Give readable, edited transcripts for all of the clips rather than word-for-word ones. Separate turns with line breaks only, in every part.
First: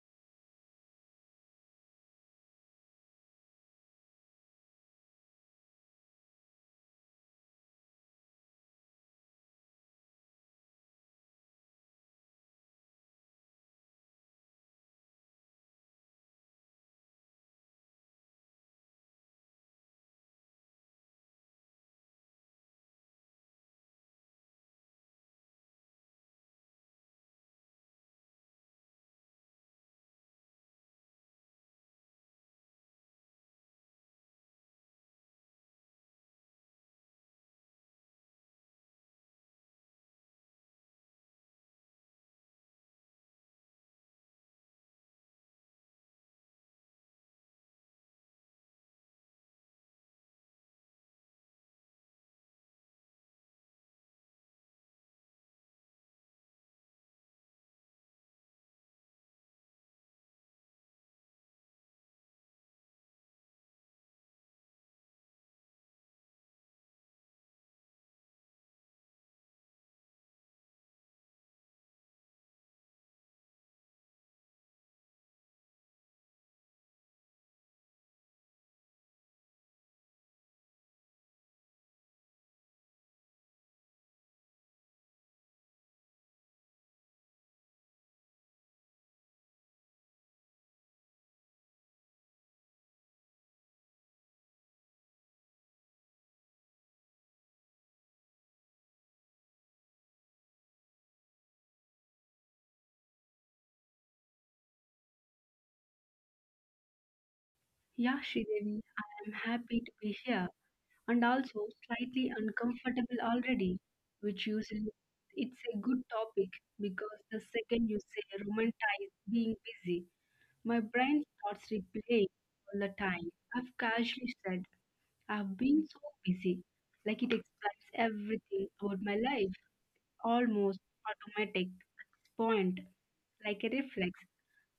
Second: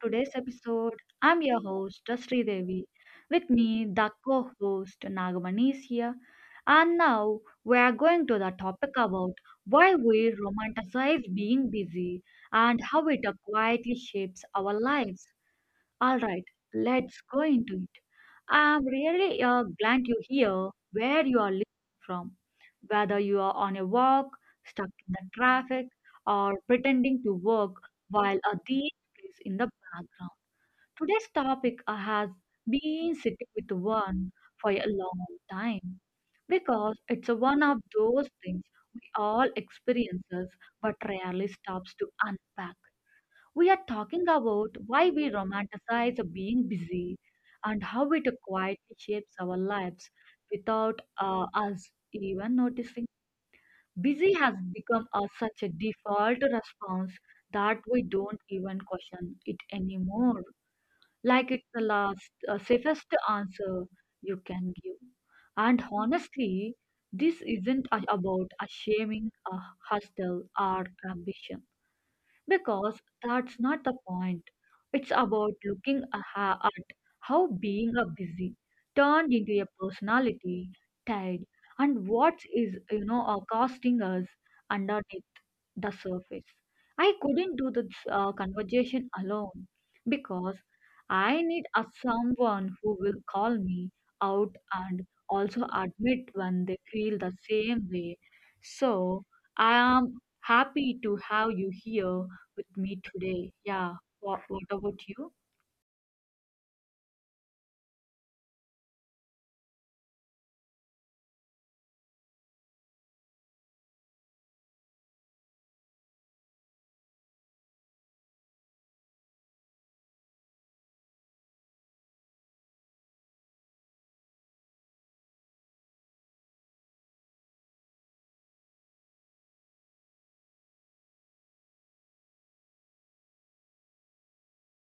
today's episode. I'm your host Dasri Devi. With me, the co-host Nagamani is here. And now we are going to the topic about why we romanticize being busy and how it quietly shapes our lives. All right, let's go into it. I'm really glad you're here, where you are listening from, whether you are on a walk, stuck in the traffic, or pretending to work while a deep is in the background. Today's topic has been sitting with one for a long time because it's a one of those things we all experiences but rarely stops to unpack. We are talking about why we romanticize being busy and how it quietly shapes our lives without us even noticing. Busy has become a, such a default response that we don't even question it anymore. Like it's the last, safest answer you can give. And honestly, this isn't a- about a shaming a hustle or ambition. Because that's not the point. It's about at how being a busy turned into a personality, tied, and what is are costing us underneath the surface. I couldn't do this conversation alone because I need a someone who will call me out and also admit when they feel the same way. So I am happy to have you here with me today. Yeah, what about you?
Yeah, Sridevi, I am happy to be here and also slightly uncomfortable already, which usually it's a good topic because the second you say romanticize being busy, my brain starts replaying all the time. I've casually said, I've been so busy. Like it explains everything about my life. Almost automatic at this point, like a reflex.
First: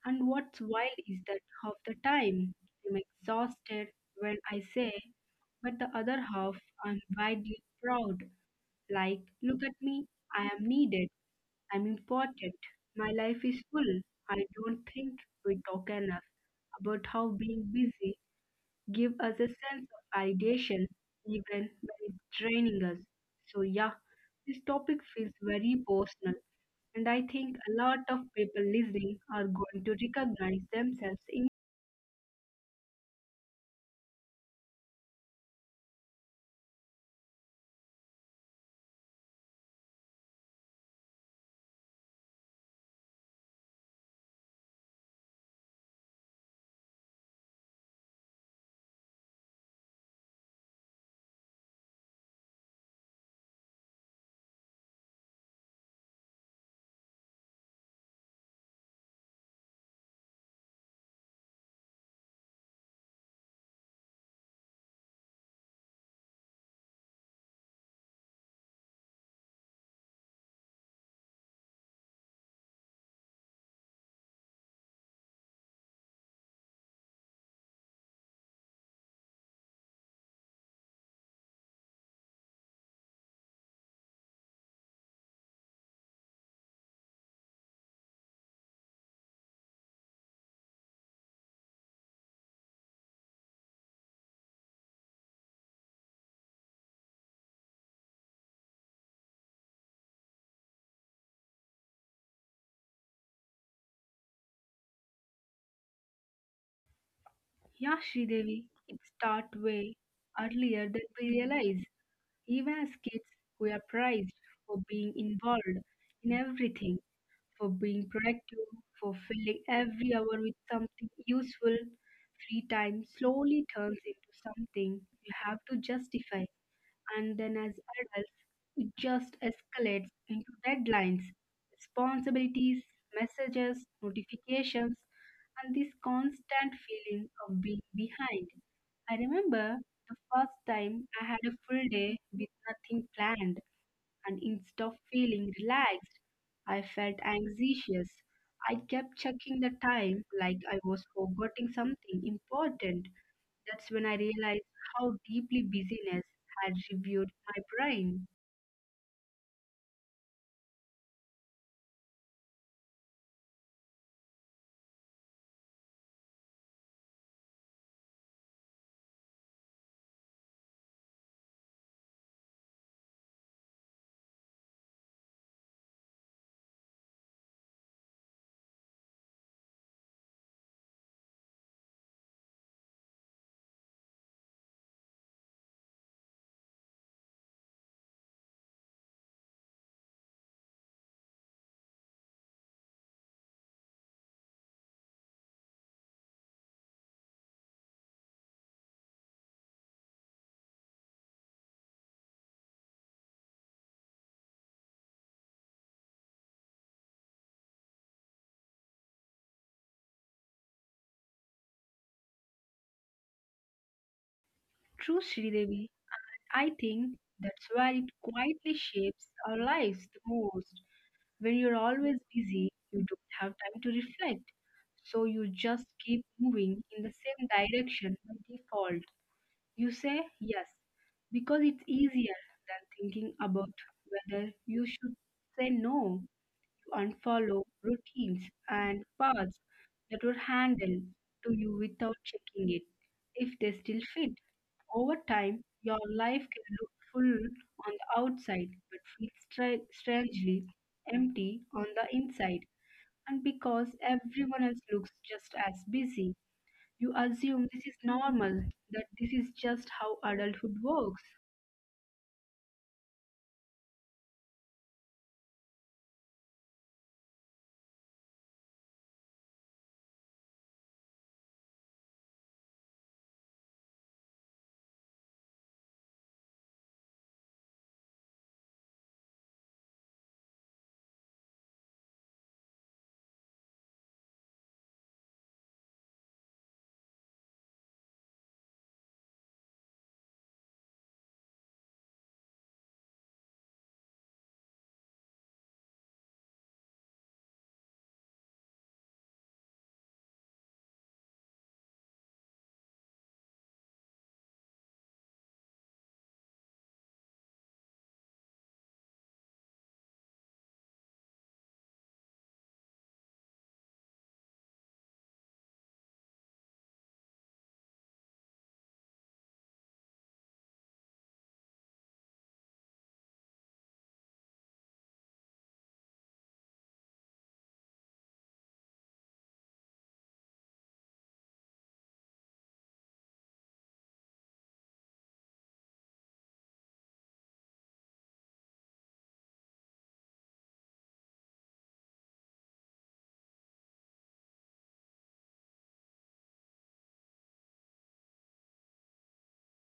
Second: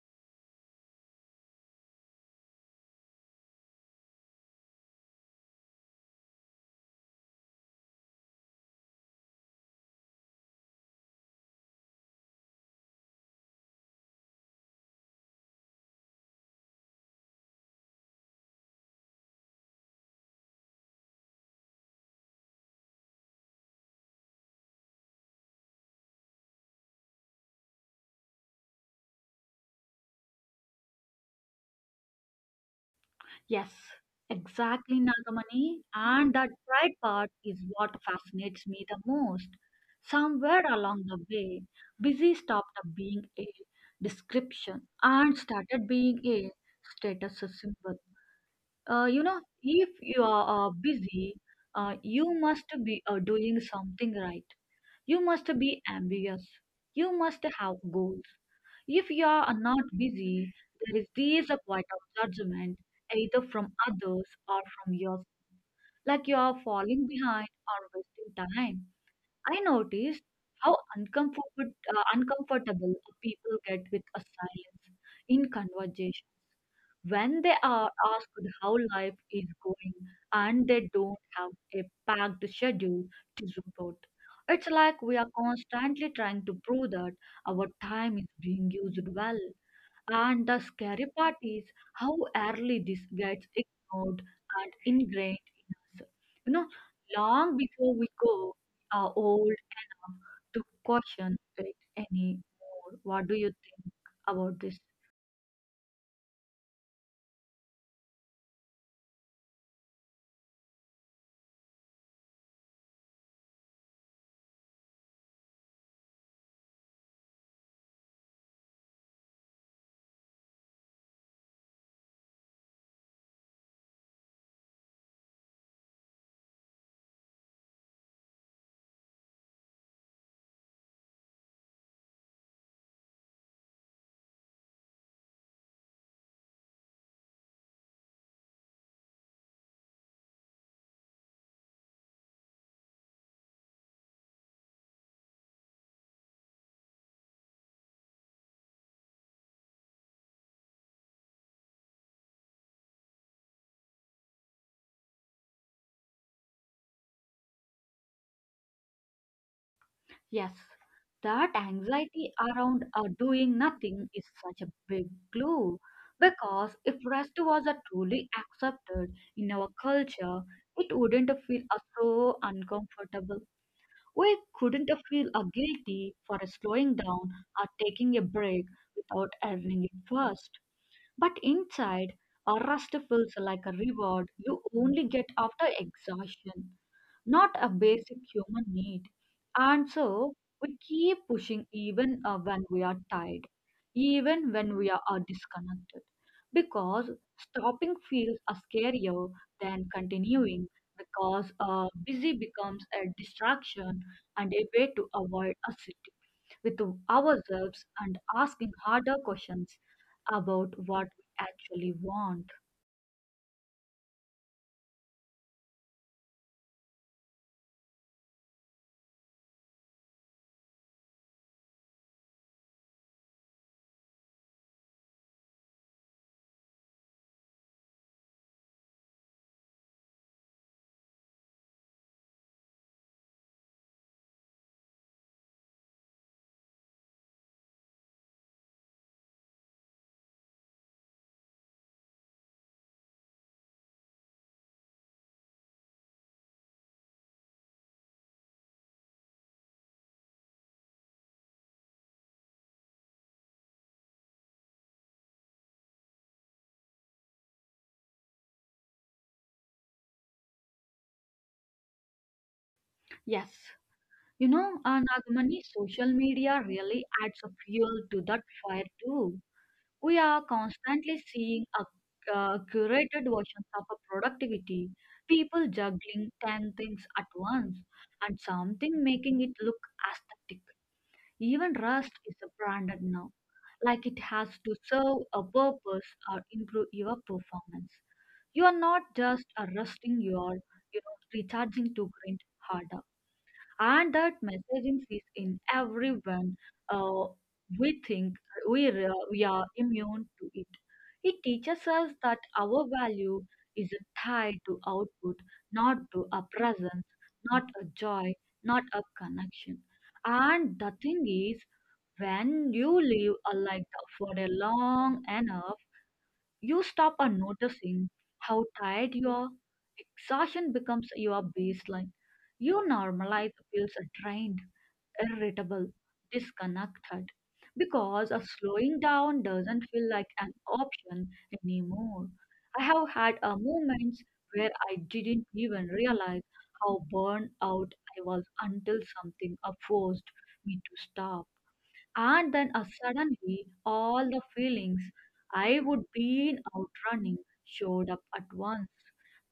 And what's wild is that half the time I'm exhausted when I say but the other half I'm widely proud. Like, look at me, I am needed, I'm important, my life is full. I don't think we talk enough about how being busy gives us a sense of ideation even when it's draining us. So yeah, this topic feels very personal and I think a lot of people listening are going to recognize themselves in.
Yes, exactly, Nagamani. And that pride part is what fascinates me the most. Somewhere along the way, busy stopped being a description and started being a status symbol. You know, if you are busy, you must be doing something right. You must be ambitious. You must have goals. If you are not busy, there is this a quiet of judgment, either from others or from yourself, like you are falling behind or wasting time. I noticed how uncomfortable people get with a silence in conversation when they are asked how life is going and they don't have a packed schedule to report. It's like we are constantly trying to prove that our time is being used well and the scary part is how early this gets ignored and ingrained in us. You know, long before we go are old enough to question it anymore. What do you think about this?
Yeah, Sridevi, it starts way earlier than we realize. Even as kids, we are prized for being involved in everything, for being proactive, for filling every hour with something useful. Free time slowly turns into something you have to justify. And then as adults, it just escalates into deadlines, responsibilities, messages, notifications, and this constant feeling of being behind. I remember the first time I had a full day with nothing planned, and instead of feeling relaxed, I felt anxious. I kept checking the time like I was forgetting something important. That's when I realized how deeply busyness had reviewed my brain.
Yes, that anxiety around doing nothing is such a big clue. Because if rest was a truly accepted in our culture, it wouldn't feel so uncomfortable. We couldn't feel a guilty for slowing down or taking a break without earning it first. But inside, a rest feels like a reward you only get after exhaustion not a basic human need. And so we keep pushing even when we are tired, even when we are disconnected, because stopping feels scarier than continuing because busy becomes a distraction and a way to avoid a sit with ourselves and asking harder questions about what we actually want.
True, Sridevi. I think that's where it quietly shapes our lives the most. When you're always busy, you don't have time to reflect. So you just keep moving in the same direction by default. You say yes because it's easier than thinking about whether you should say no and follow routines and paths that were handed to you without checking it if they still fit. Over time, your life can look full on the outside but feel strangely empty on the inside. And because everyone else looks just as busy, you assume this is normal, that this is just how adulthood works.
Yes. You know, Nagamani, social media really adds a fuel to that fire too. We are constantly seeing curated versions of a productivity, people juggling 10 things at once, and something making it look aesthetic. Even Rust is a branded now, like it has to serve a purpose or improve your performance. You are not just a rusting, you are, you know, recharging to grind harder, and that messaging is in everyone. uh, we think we are immune to it. It teaches us that our value is tied to output, not to a presence, not a joy, not a connection. And the thing is, when you live a life for a long enough, you stop on noticing how tired you are. Exhaustion becomes your baseline. You normalize feels drained, irritable, disconnected because a slowing down doesn't feel like an option anymore. I have had a moments where I didn't even realize how burned out I was until something forced me to stop. And then suddenly, all the feelings I would be out running showed up at once.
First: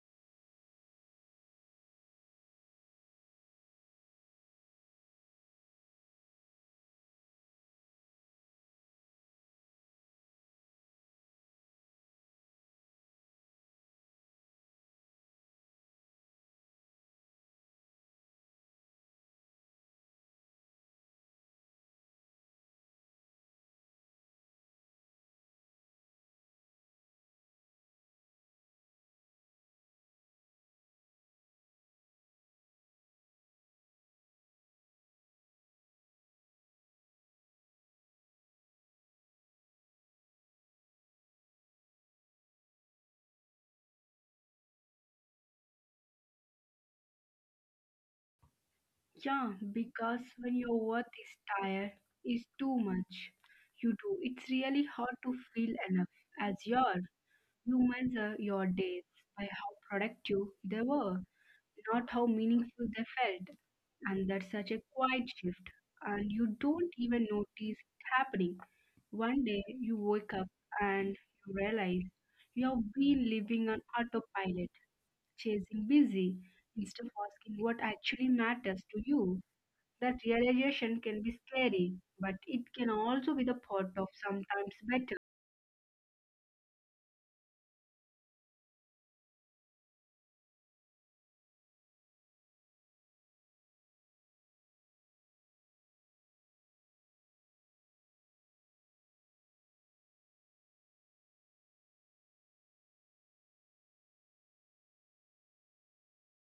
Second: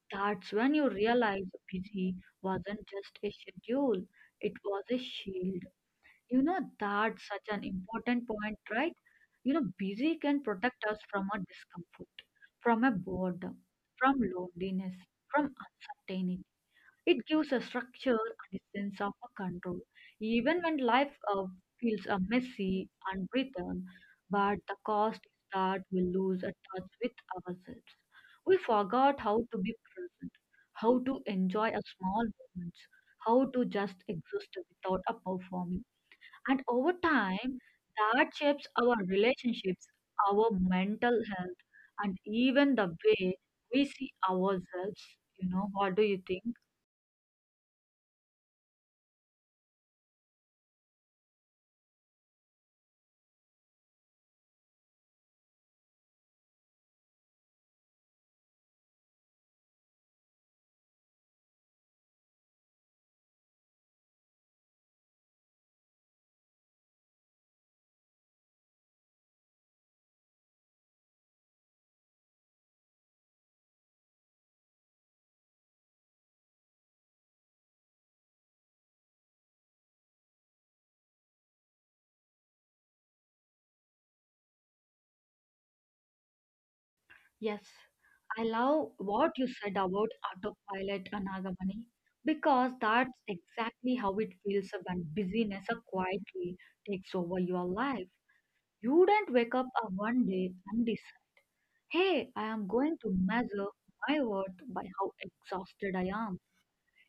That's when you realize busy wasn't just a schedule, it was a shield. You know, that's such an important point, right? You know, busy can protect us from a discomfort, from a boredom, from loneliness, from uncertainty. It gives a structure and a sense of a control, even when life feels messy, unwritten. But the cost is that we lose a touch with ourselves. We forgot how to be present, how to enjoy a small moments, how to just exist without a performing. And over time, that shapes our relationships, our mental health, and even the way we see ourselves. You know, what do you think?
Yeah, because when your worth is tired, is too much. You do. It's really hard to feel enough as you are. You measure your days by how productive they were, not how meaningful they felt. And that's such a quiet shift, and you don't even notice it happening. One day you wake up and you realize you have been living on autopilot, chasing busy instead of asking what actually matters to you. That realization can be scary, but it can also be the part of sometimes better.
Yes, I love what you said about autopilot Anagamani, because that's exactly how it feels when busyness quietly takes over your life. You don't wake up one day and decide, hey, I am going to measure my worth by how exhausted I am.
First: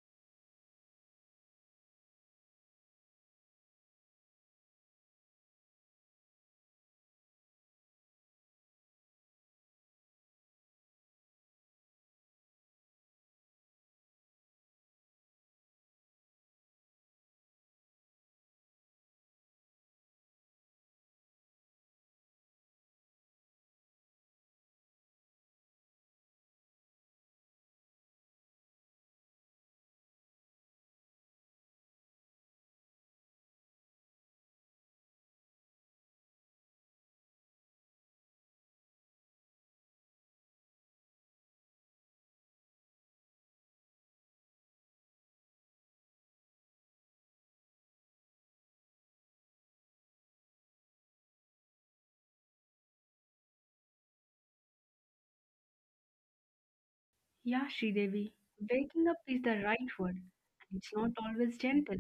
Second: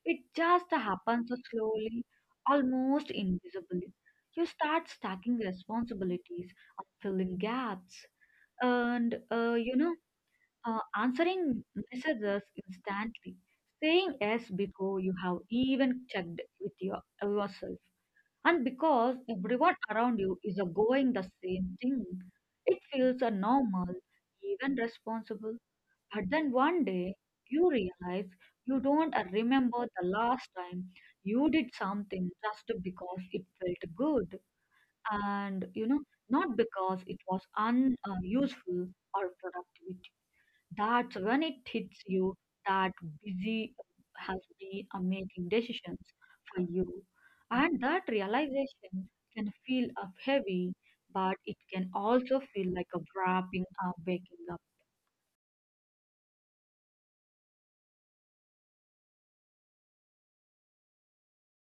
It just happens slowly, almost invisibly. You start stacking responsibilities and filling gaps and answering messages instantly, saying yes before you have even checked with your yourself, and because everyone around you is going the same thing, it feels normal, even responsible. But then one day you realize you don't remember the last time you did something just because it felt good, and you know not because it was unuseful useful or productive. That's when it hits you that busy has been a making decisions for you. And that realization can feel up heavy, but it can also feel like a waking up.
Yeah, Sridevi, waking up is the right word. And it's not always gentle.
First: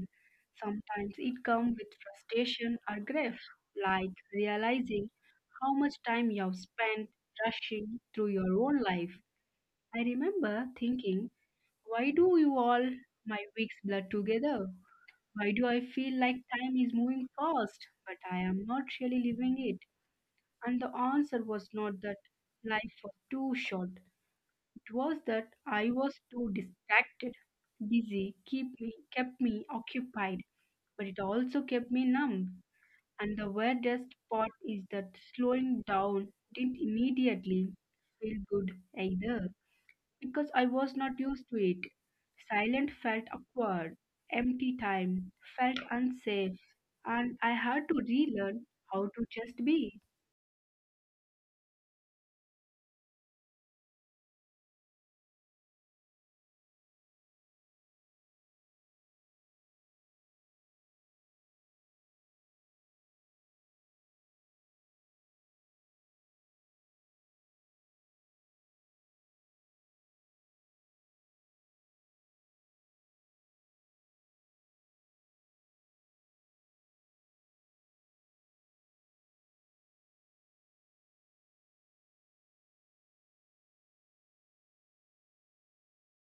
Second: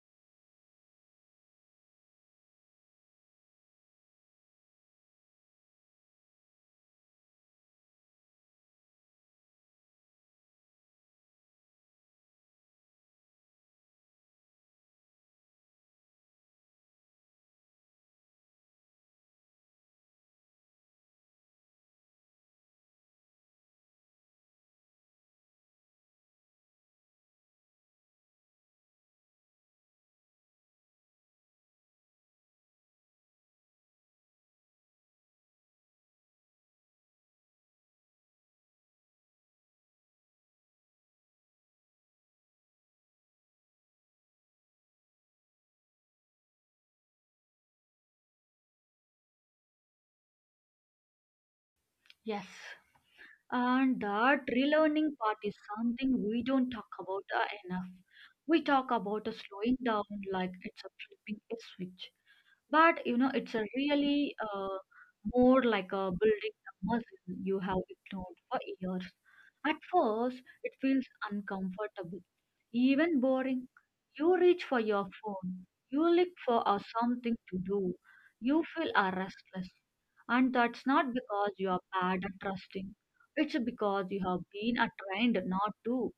Sometimes it comes with frustration or grief, like realizing how much time you've spent rushing through your own life. I remember thinking, why do you all my weeks blur together? Why do I feel like time is moving fast, but I am not really living it? And the answer was not that life was too short, it was that I was too distracted. Busy keep me, kept me occupied, but it also kept me numb. And the weirdest part is that slowing down didn't immediately feel good either because I was not used to it. Silent felt awkward, empty time felt unsafe, and I had to relearn how to just be.
Yes. And that relearning part is something we don't talk about enough. We talk about a slowing down like it's a flipping a switch. But you know, it's a really more like a building a muscle you have ignored for years. At first, it feels uncomfortable, even boring. You reach for your phone, you look for a something to do, you feel a restless. And that's not because you are bad at trusting, it's because you have been a trained not to.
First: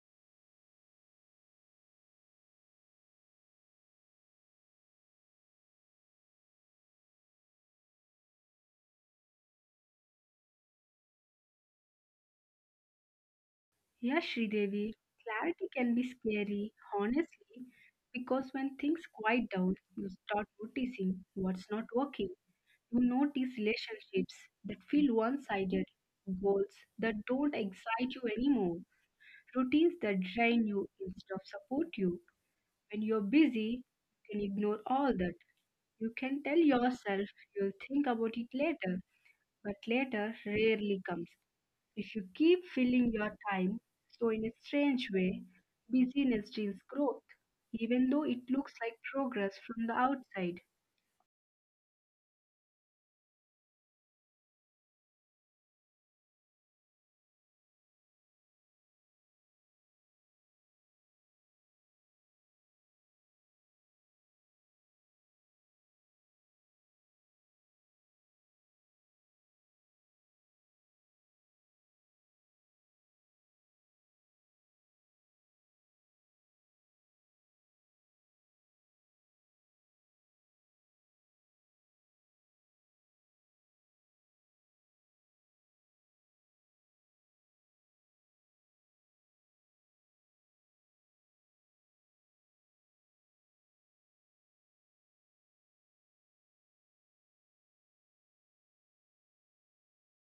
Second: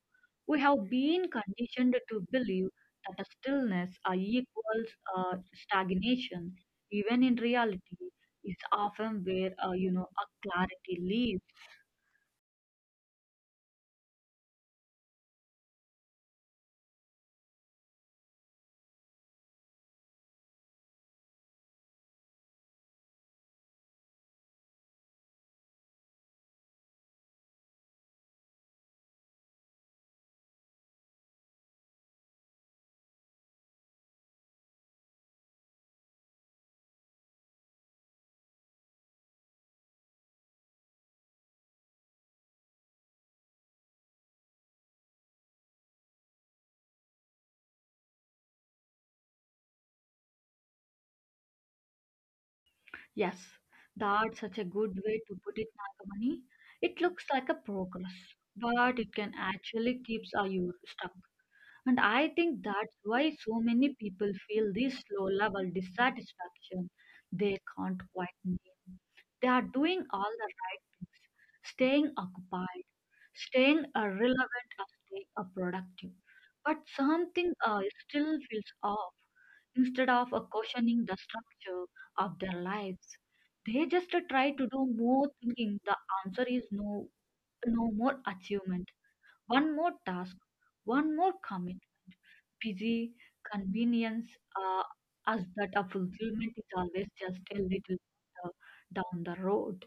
We have been conditioned to believe that a stillness equals uh, stagnation, even in reality, is often where a clarity lives.
Yes, Sridevi, clarity can be scary, honestly, because when things quiet down, you start noticing what's not working. You notice relationships that feel one sided, goals that don't excite you anymore, routines that drain you instead of support you. When you're busy, you can ignore all that. You can tell yourself you'll think about it later, but later rarely comes. If you keep filling your time, so in a strange way, busyness steals growth, even though it looks like progress from the outside.
Yes, that's such a good way to put it, Nagamani. It looks like a progress, but it can actually keep you stuck. And I think that's why so many people feel this low level dissatisfaction they can't quite name. They are doing all the right things, staying occupied, staying relevant, or staying productive. But something still feels off. Instead of questioning the structure of their lives, they just try to do more thinking the answer is no, no more achievement, one more task, one more commit, busy, convenience, uh, as that a fulfillment is always just a little uh, down the road.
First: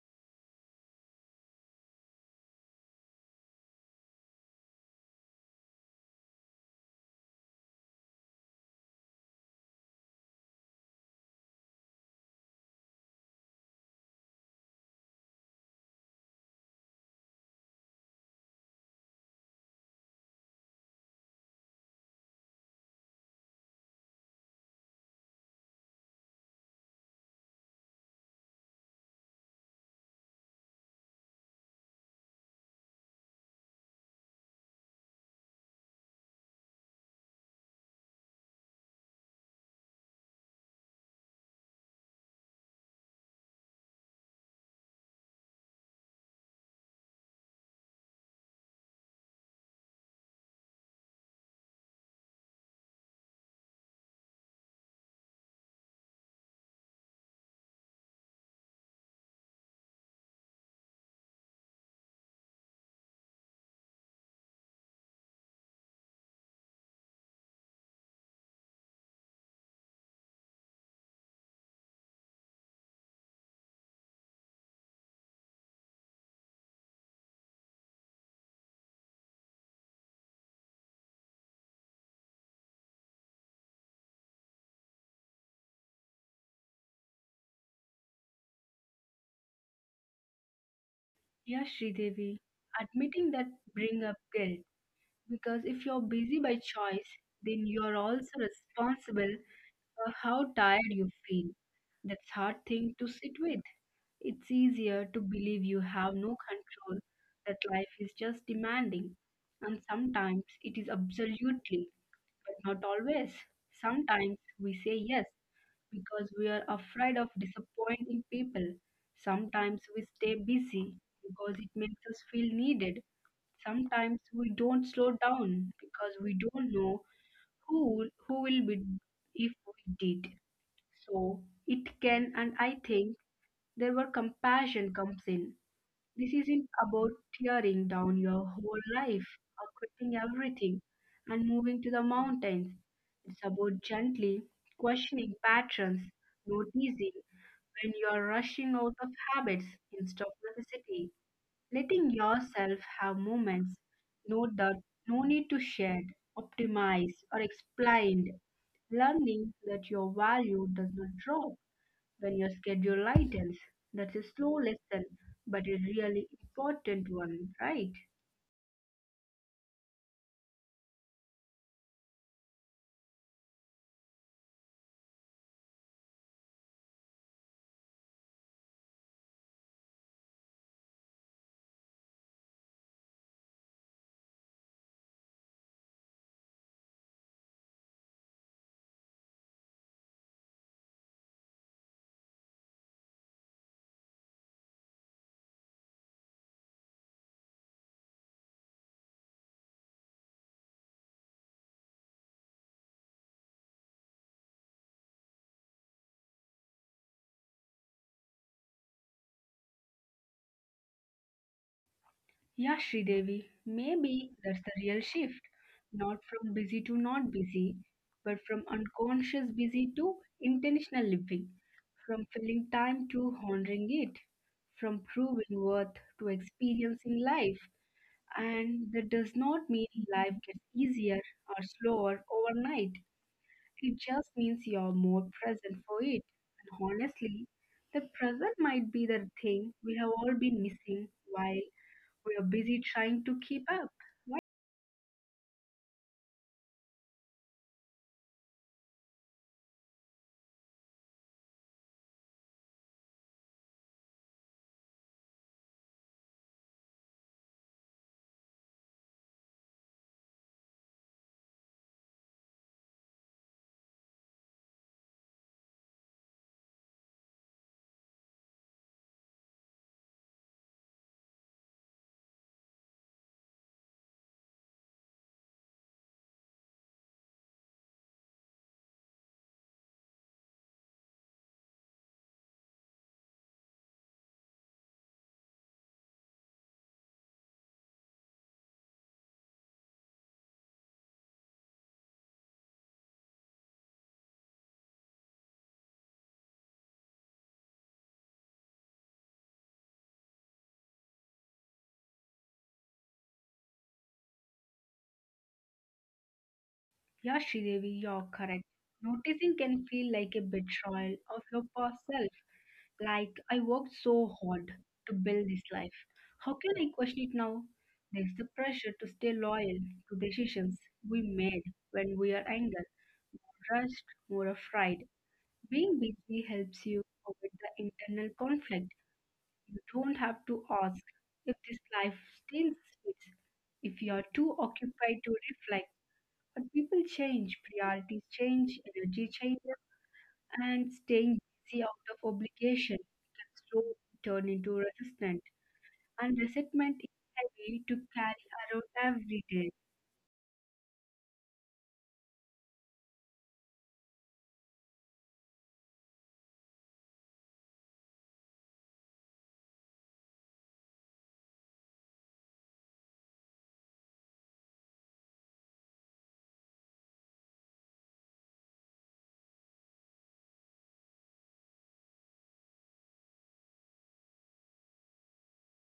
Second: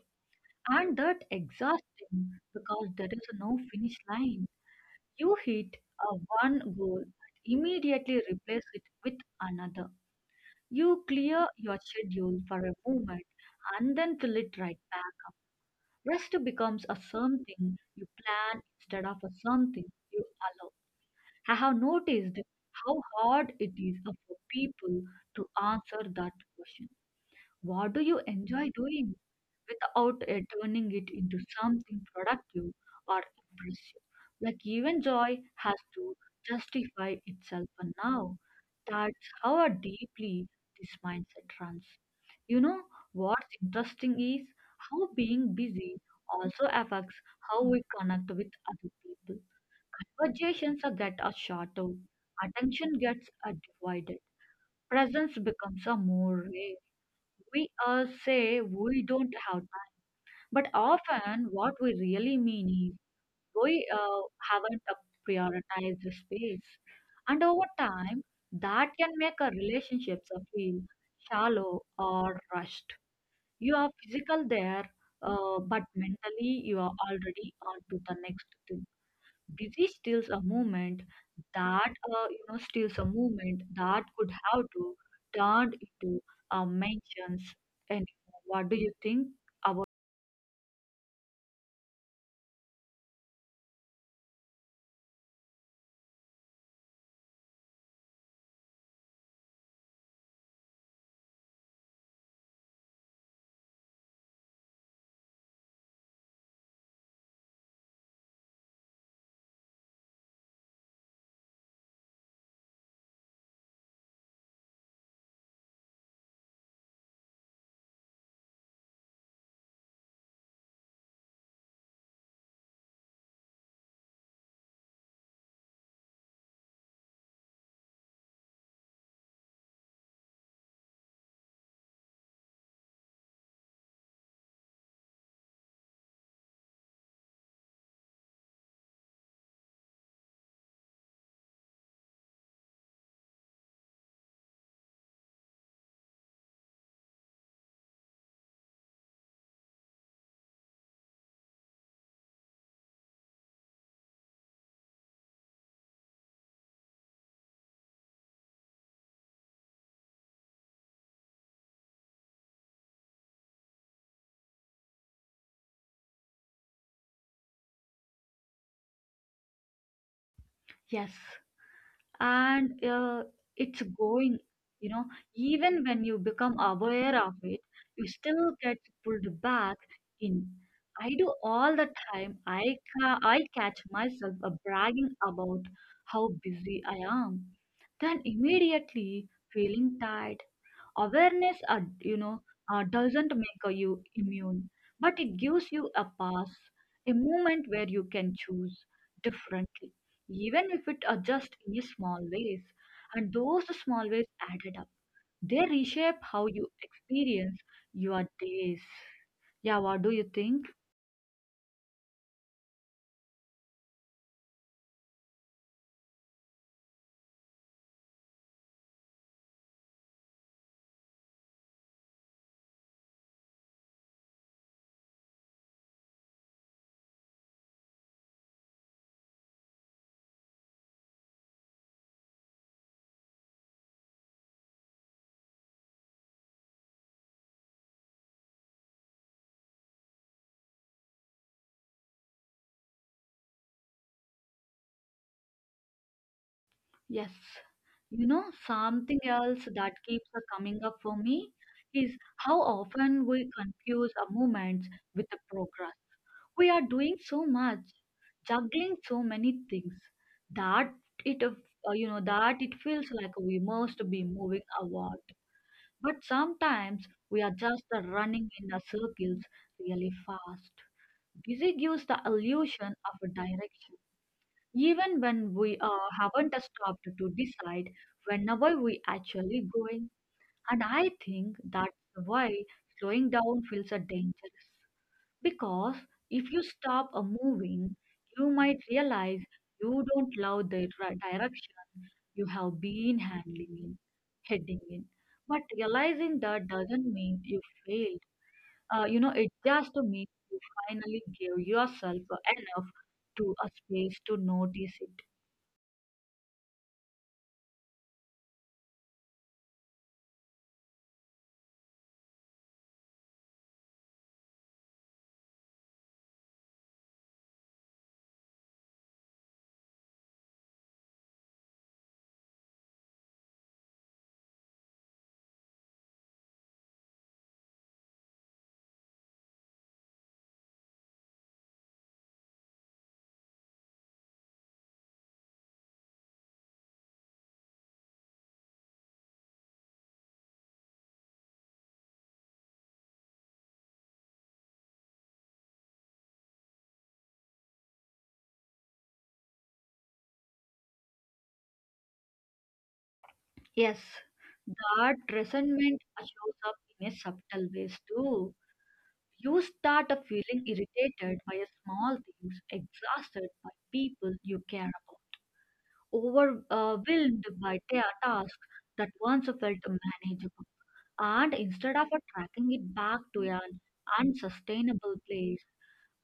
And that exhausting because there is no finish line. You hit a one goal and immediately replace it with another. You clear your schedule for a moment and then fill it right back. Rest becomes a something you plan instead of a something you allow. I have noticed how hard it is for people to answer that question. What do you enjoy doing? Without turning it into something productive or impressive. Like even joy has to justify itself for now. That's how deeply this mindset runs. You know, what's interesting is how being busy also affects how we connect with other people. That are shorter, attention gets divided, presence becomes a more rare. We say we don't have time but often, what we really mean is we haven't prioritized the space. And over time, that can make our relationships feel shallow or rushed. You are physical there, but mentally, you are already on to the next thing. Busy steals a movement that could have to turned into mentions. And what do you think about?
Yes, Sridevi, admitting that bring up guilt. Because if you're busy by choice, then you're also responsible for how tired you feel. That's hard thing to sit with. It's easier to believe you have no control, that life is just demanding. And sometimes it is absolutely, but not always. Sometimes we say yes because we are afraid of disappointing people. Sometimes we stay busy because it makes us feel needed. Sometimes we don't slow down because we don't know who will be if we did. So it can, and I think there were compassion comes in. This isn't about tearing down your whole life or quitting everything and moving to the mountains. It's about gently questioning patterns, noticing when you are rushing out of habits instead of necessity. Letting yourself have moments no that no need to share, optimize, or explain. Learning that your value does not drop when your schedule lightens. That's a slow lesson, but a really important one, right?
Yes. And it's going, you know, even when you become aware of it, you still get pulled back in. I do all the time. I catch myself bragging about how busy I am, then immediately feeling tired. Awareness, doesn't make you immune, but it gives you a pass, a moment where you can choose differently, even if it adjusts in small ways. And those small ways added up. They reshape how you experience your days. Yeah, what do you think?
Yeah, Sridevi, maybe that's the real shift. Not from busy to not busy, but from unconscious busy to intentional living, from filling time to honoring it, from proving worth to experiencing life. And that does not mean life gets easier or slower overnight. It just means you're more present for it. And honestly, the present might be the thing we have all been missing while we are busy trying to keep up.
Yes. You know, something else that keeps a coming up for me is how often we confuse our movements with the progress. We are doing so much, juggling so many things that it feels like we must be moving forward. But sometimes we are just the running in the circles really fast. Busy gives the illusion of a direction, even when we haven't stopped to decide whenever we actually going. And I think that's why slowing down feels a dangerous. Because if you stop a moving, you might realize you don't love the direction you have been handling in, heading in. But realizing that doesn't mean you failed. It just means you finally gave yourself enough to a space to notice it.
Yeah, Sridevi, you're correct. Noticing can feel like a betrayal of your past self. Like, I worked so hard to build this life. How can I question it now? There's the pressure to stay loyal to decisions we made when we are angry, more rushed, more afraid. Being busy helps you avoid the internal conflict. You don't have to ask if this life still fits. If you are too occupied to reflect, but people change, priorities change, energy changes, and staying busy out of obligation can slowly turn into resentment. And resentment is heavy to carry around every day.
Yes, that resentment shows up in a subtle ways too. You start a feeling irritated by a small things, exhausted by people you care about, overwhelmed by their tasks that once felt manageable. And instead of tracking it back to an unsustainable place,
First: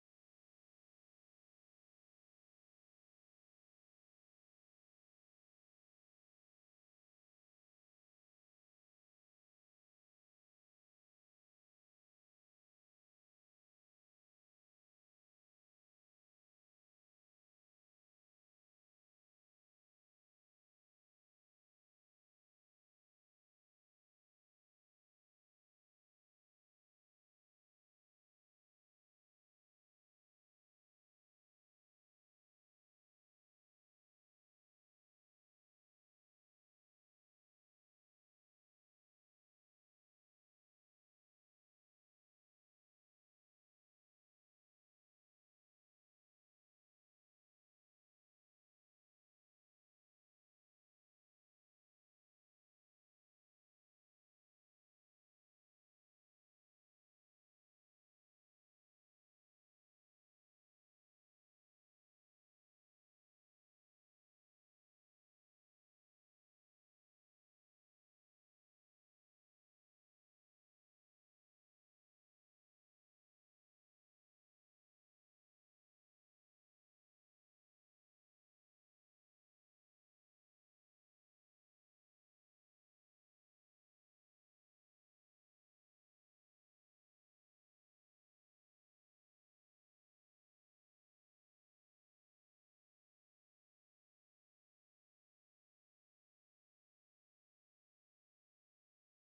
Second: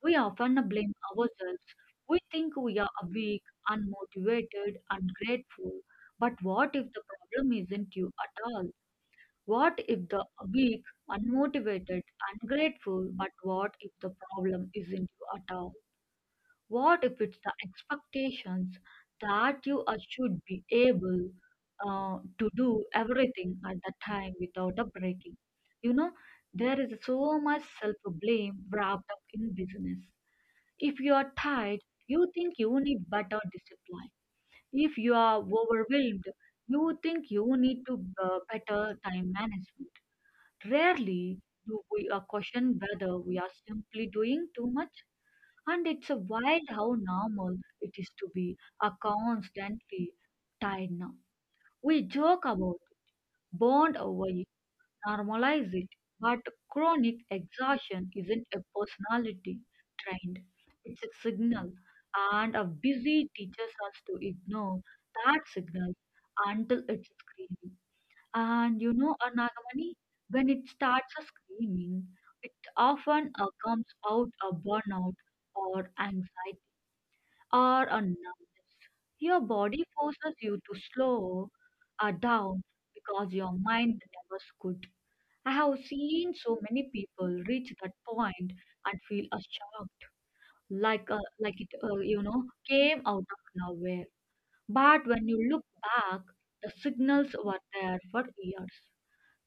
we often blame ourselves. We think we are weak, unmotivated, ungrateful. But what if the problem isn't you at all? What if the weak, unmotivated, ungrateful? But what if the problem isn't you at all? What if it's the expectations that you are, should be able to do everything at the time without a breaking? You know, there is so much self blame wrapped up in business. If you are tired, you think you need better discipline. If you are overwhelmed, you think you need to better time management. Rarely do we question whether we are simply doing too much, and it's a wild how normal it is to be a constantly tired now. We joke about, bond over it, normalize it, but chronic exhaustion isn't a personality trend. It's a signal, and a busy teaches us to ignore that signal until it's screaming. And you know, Anagamani, when it starts screaming, it often comes out a burnout or anxiety are numbness. Your body forces you to slow down because your mind never could. I have seen so many people reach that point and feel shocked, like it came out of nowhere. But when you look back, the signals were there for years.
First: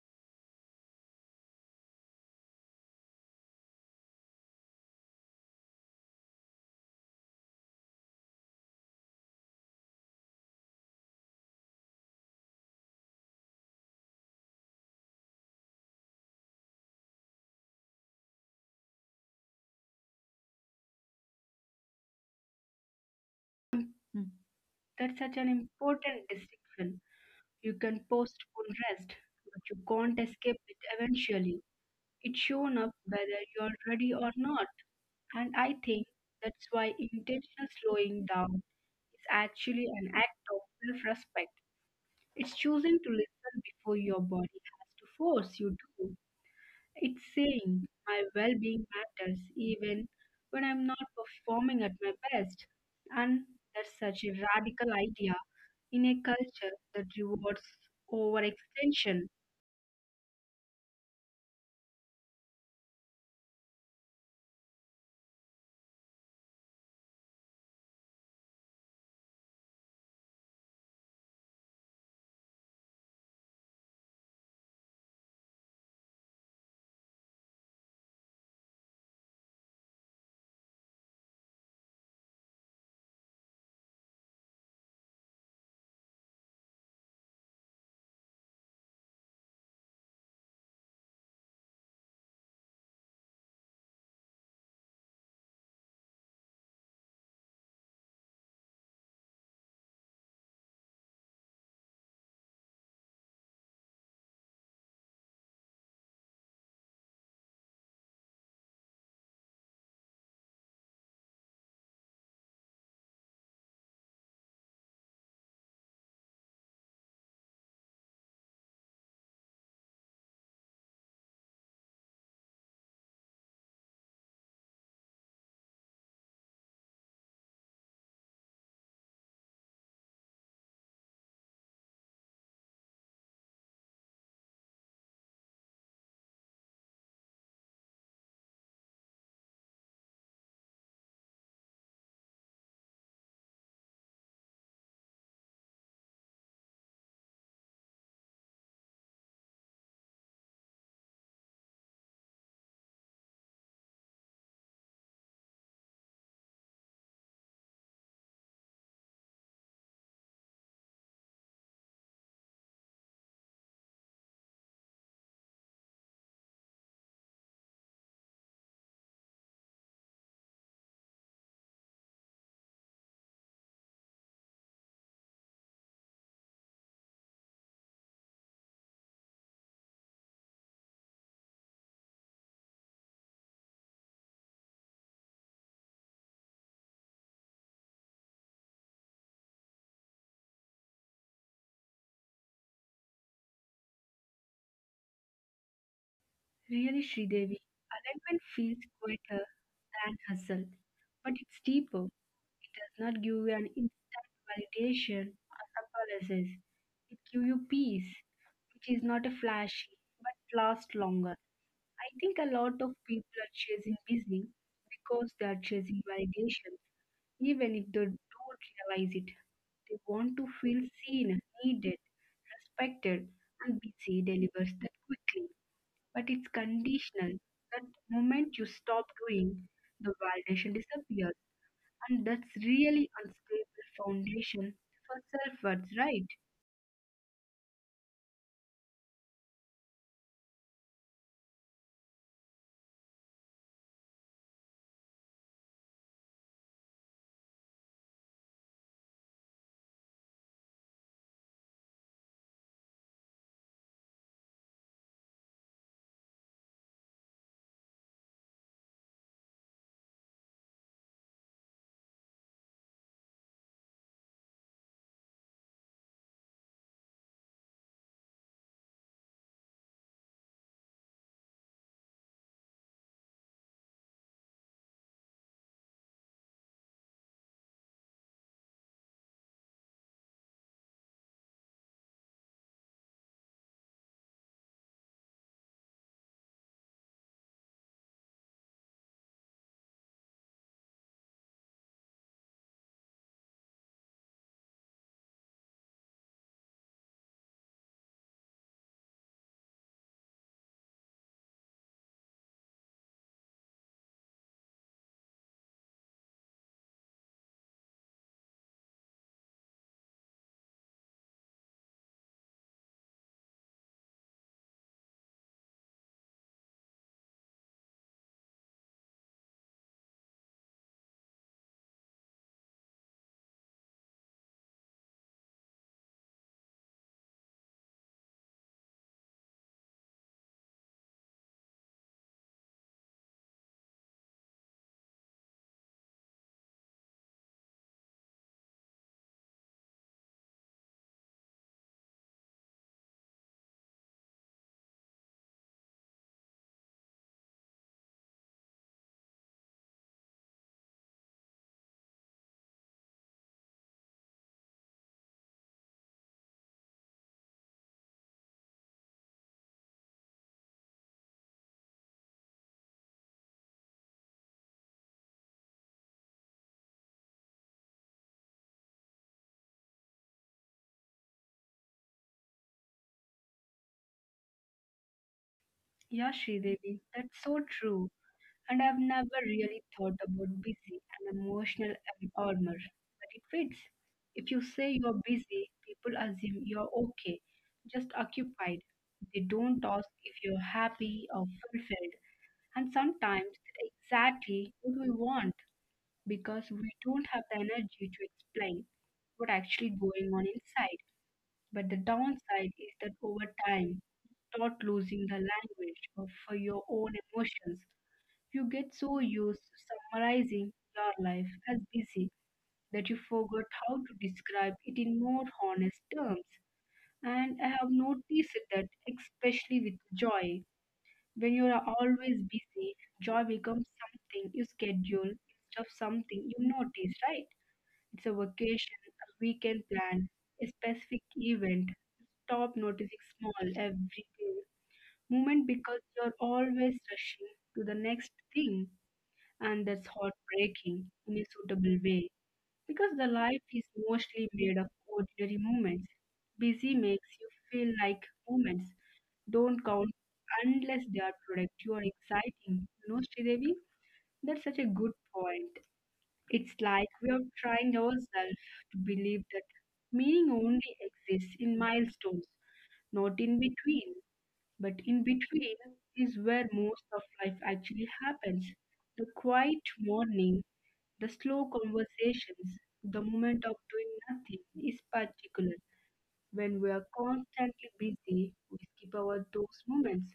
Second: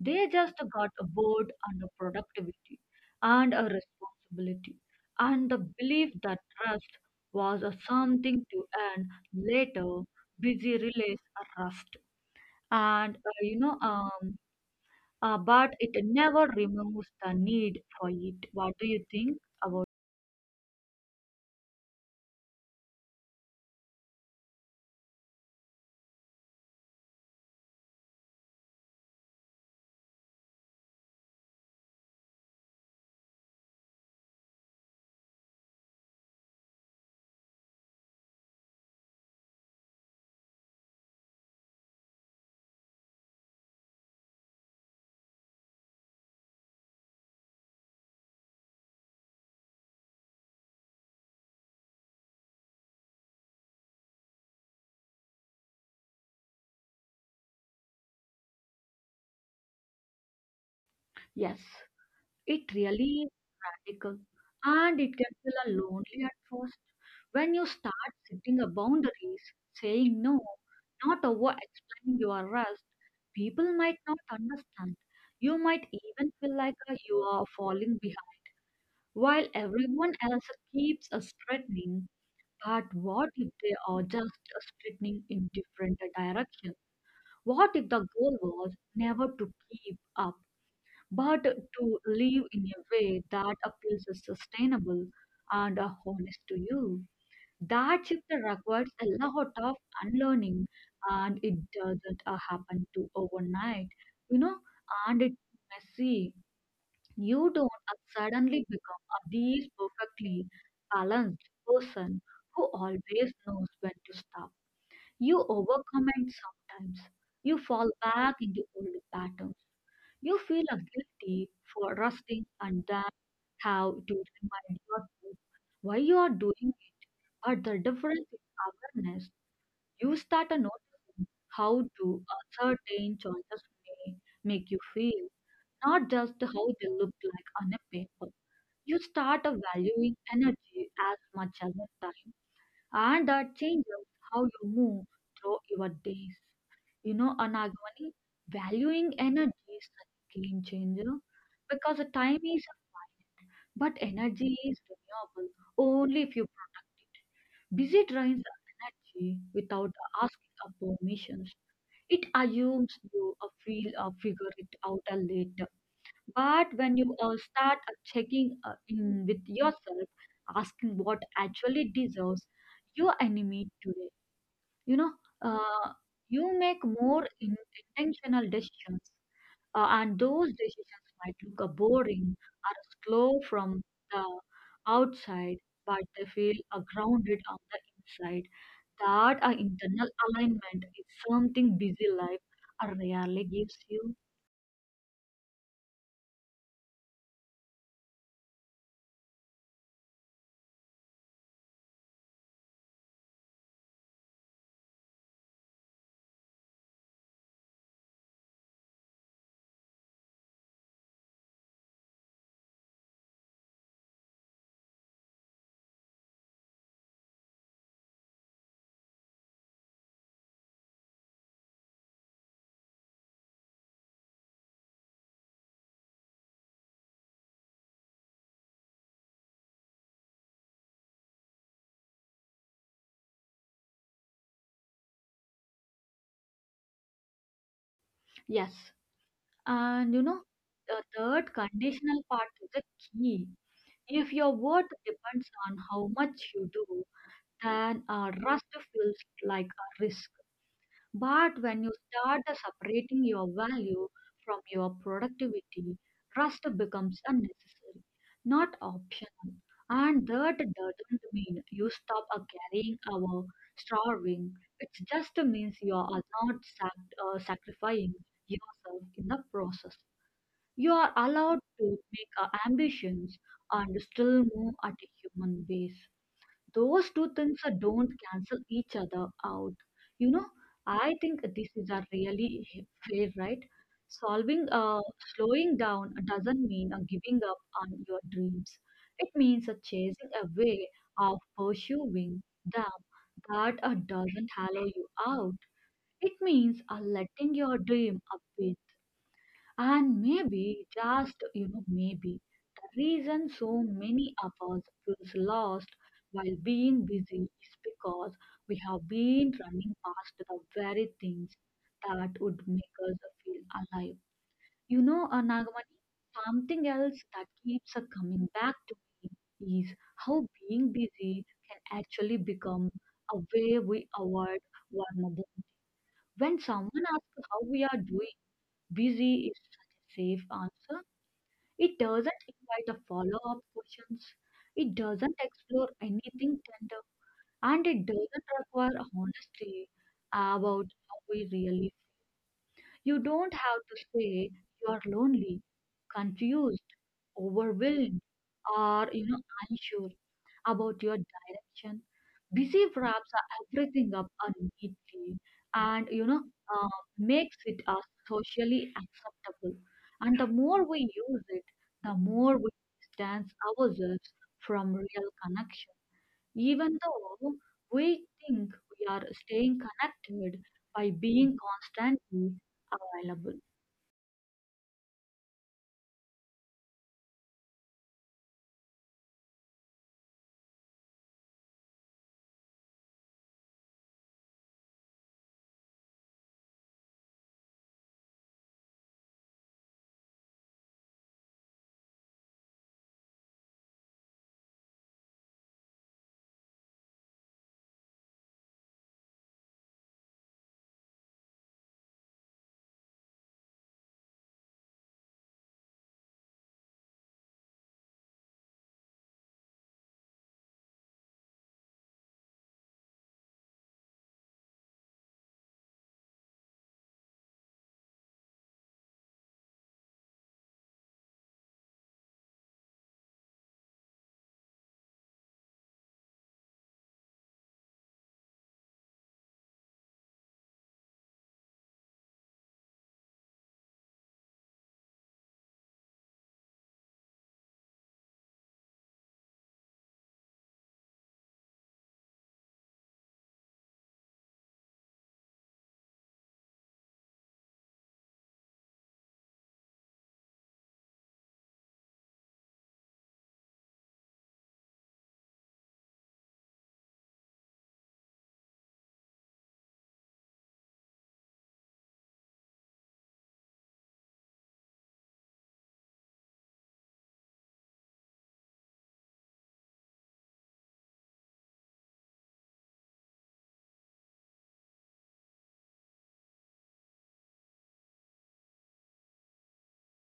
They just got bored on the productivity and a responsibility and the belief that trust was a something to earn later. Busy relays a rust, and uh, you know, um, but it never removes the need for it. What do you think about?
Hmm. That's such an important distinction. You can postpone rest, but you can't escape it eventually. It's shown up whether you're ready or not. And I think that's why intentional slowing down is actually an act of self respect. It's choosing to listen before your body has to force you to. It's saying, my well being matters even when I'm not performing at my best. And that's such a radical idea in a culture that rewards overextension.
Yes. It really is radical, and it can feel a lonely at first when you start setting a boundaries, saying no, not over explaining your rest. People might not understand. You might even feel like you are falling behind, while everyone else keeps straightening. But what if they are just straightening in different directions? What if the goal was never to keep up? But to live in a way that appeals as sustainable and honest to you. That shift requires a lot of unlearning, and it doesn't happen to overnight, you know, and it's messy. You don't suddenly become a these perfectly balanced person who always knows when to stop. You overcommit sometimes. You fall back into old patterns you feel a guilty for rusting, and that how to remind yourself why you are doing it. But the difference is awareness. You start to noticing how do a certain choices may make you feel, not just how they look like on a paper. You start to valuing energy as much as the time, and that changes how you move through your days. You know, a Nagavani, valuing energy is a game changer because the time is a but energy is renewable only if you protect it. Busy drains the energy without asking for permissions. It assumes you feel or figure it out later. But when you start checking in with yourself, asking what actually deserves your enemy today, you know, uh, you make more intentional decisions, and those decisions might look boring or slow from the outside, but they feel grounded on the inside. That internal alignment is something busy life rarely gives you.
Really, Sridevi, alignment feels quieter than hustle, but it's deeper. It does not give you an instant validation or apologies. It gives you peace, which is not a flashy, but lasts longer. I think a lot of people are chasing busy because they are chasing validation, even if they don't realize it. They want to feel seen, needed, respected, and busy delivers that quickly but it's conditional. That moment you stop doing, the validation disappears, and that's really unstable foundation for self-worth, right?
Yes, and you know, the third conditional part is the key. If your worth depends on how much you do, then a rust feels like a risk. But when you start separating your value from your productivity, rest becomes unnecessary, not optional. And that doesn't mean you stop caring or starving. It just means you are not sacrificing yourself in the process. You are allowed to make ambitions and still move at a human pace, those two things don't cancel each other out, you know. I think this is a really fair right, solving slowing down doesn't mean giving up on your dreams. It means chasing a way of pursuing them that doesn't hollow you out. It means letting your dream up, and maybe, just you know, maybe the reason so many of us feels lost while being busy is because we have been running past the very things that would make us feel alive. You know, Nagamani, something else that keeps coming back to me is how being busy can actually become a way we avoid vulnerability. When someone asks how we are doing, busy is such a safe answer. It doesn't invite a follow up questions, it doesn't explore anything tender, and it doesn't require honesty about how we really you don't have to say you're lonely, confused, overwhelmed, or you know unsure about your direction. Busy wraps everything up neatly, and you know makes it socially acceptable. And the more we use it, the more we distance ourselves from real connection. Even though we think we are staying connected by being constantly available.
Yeah, Sridevi, that's so true. And I've never really thought about busy and emotional armor, but it fits. If you say you're busy, people assume you're okay, just occupied. They don't ask if you're happy or fulfilled, and sometimes that's exactly what we want, because we don't have the energy to explain what actually going on inside. But the downside is that over time, you start losing the language of your own emotions. You get so used to summarizing your life as busy that you forgot how to describe it in more honest terms. And I have noticed that, especially with joy, when you are always busy, joy becomes something you schedule instead of something you notice, right? It's a vacation, a weekend plan, a specific event. Stop noticing small everyday moment because you're always rushing to the next thing, and that's heartbreaking in a suitable way because the life is mostly made of ordinary moments. Busy makes you feel like moments don't count unless they are productive or exciting. You know, Sridevi, that's such a good point. It's like we are trying ourselves to believe that meaning only exists in milestones, not in between. But in between is where most of life actually happens. The quiet morning, the slow conversations, the moment of doing nothing is particular. When we are constantly busy, we skip over those moments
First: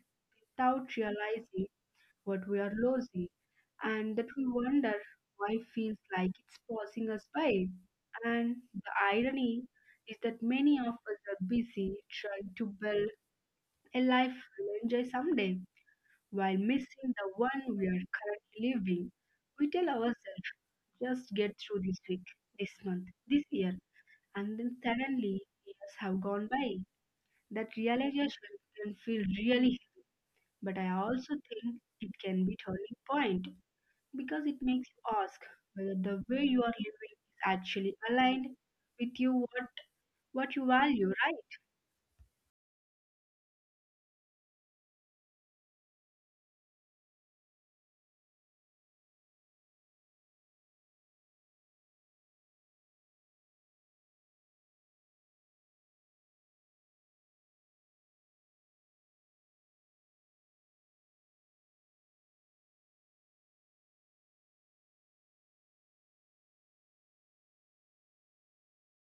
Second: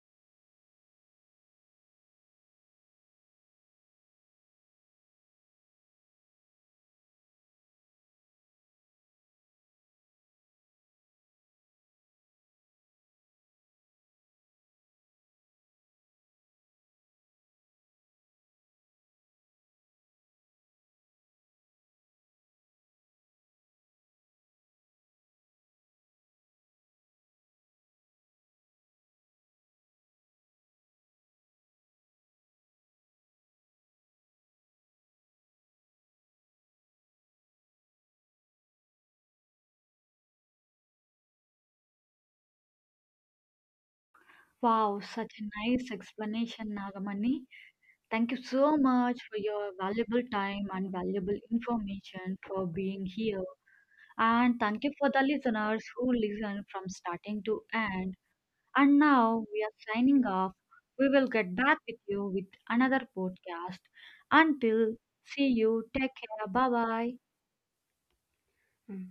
without realizing what we are losing, and that we wonder why feels like it's passing us by. And the irony is that many of us are busy trying to build a life we'll enjoy someday while missing the one we are currently living. We tell ourselves, just get through this week, this month, this year, and then suddenly years have gone by. That realization can feel really heavy but I also think it can be turning point because it makes you ask whether the way you are living is actually aligned with you what you value, right?
Wow, such a nice explanation, Nagamani. Thank you so much for your valuable time and valuable information for being here. And thank you for the listeners who listen from starting to end. And now we are signing off. We will get back with you with another podcast. Until see you, take care. Bye bye. Mm.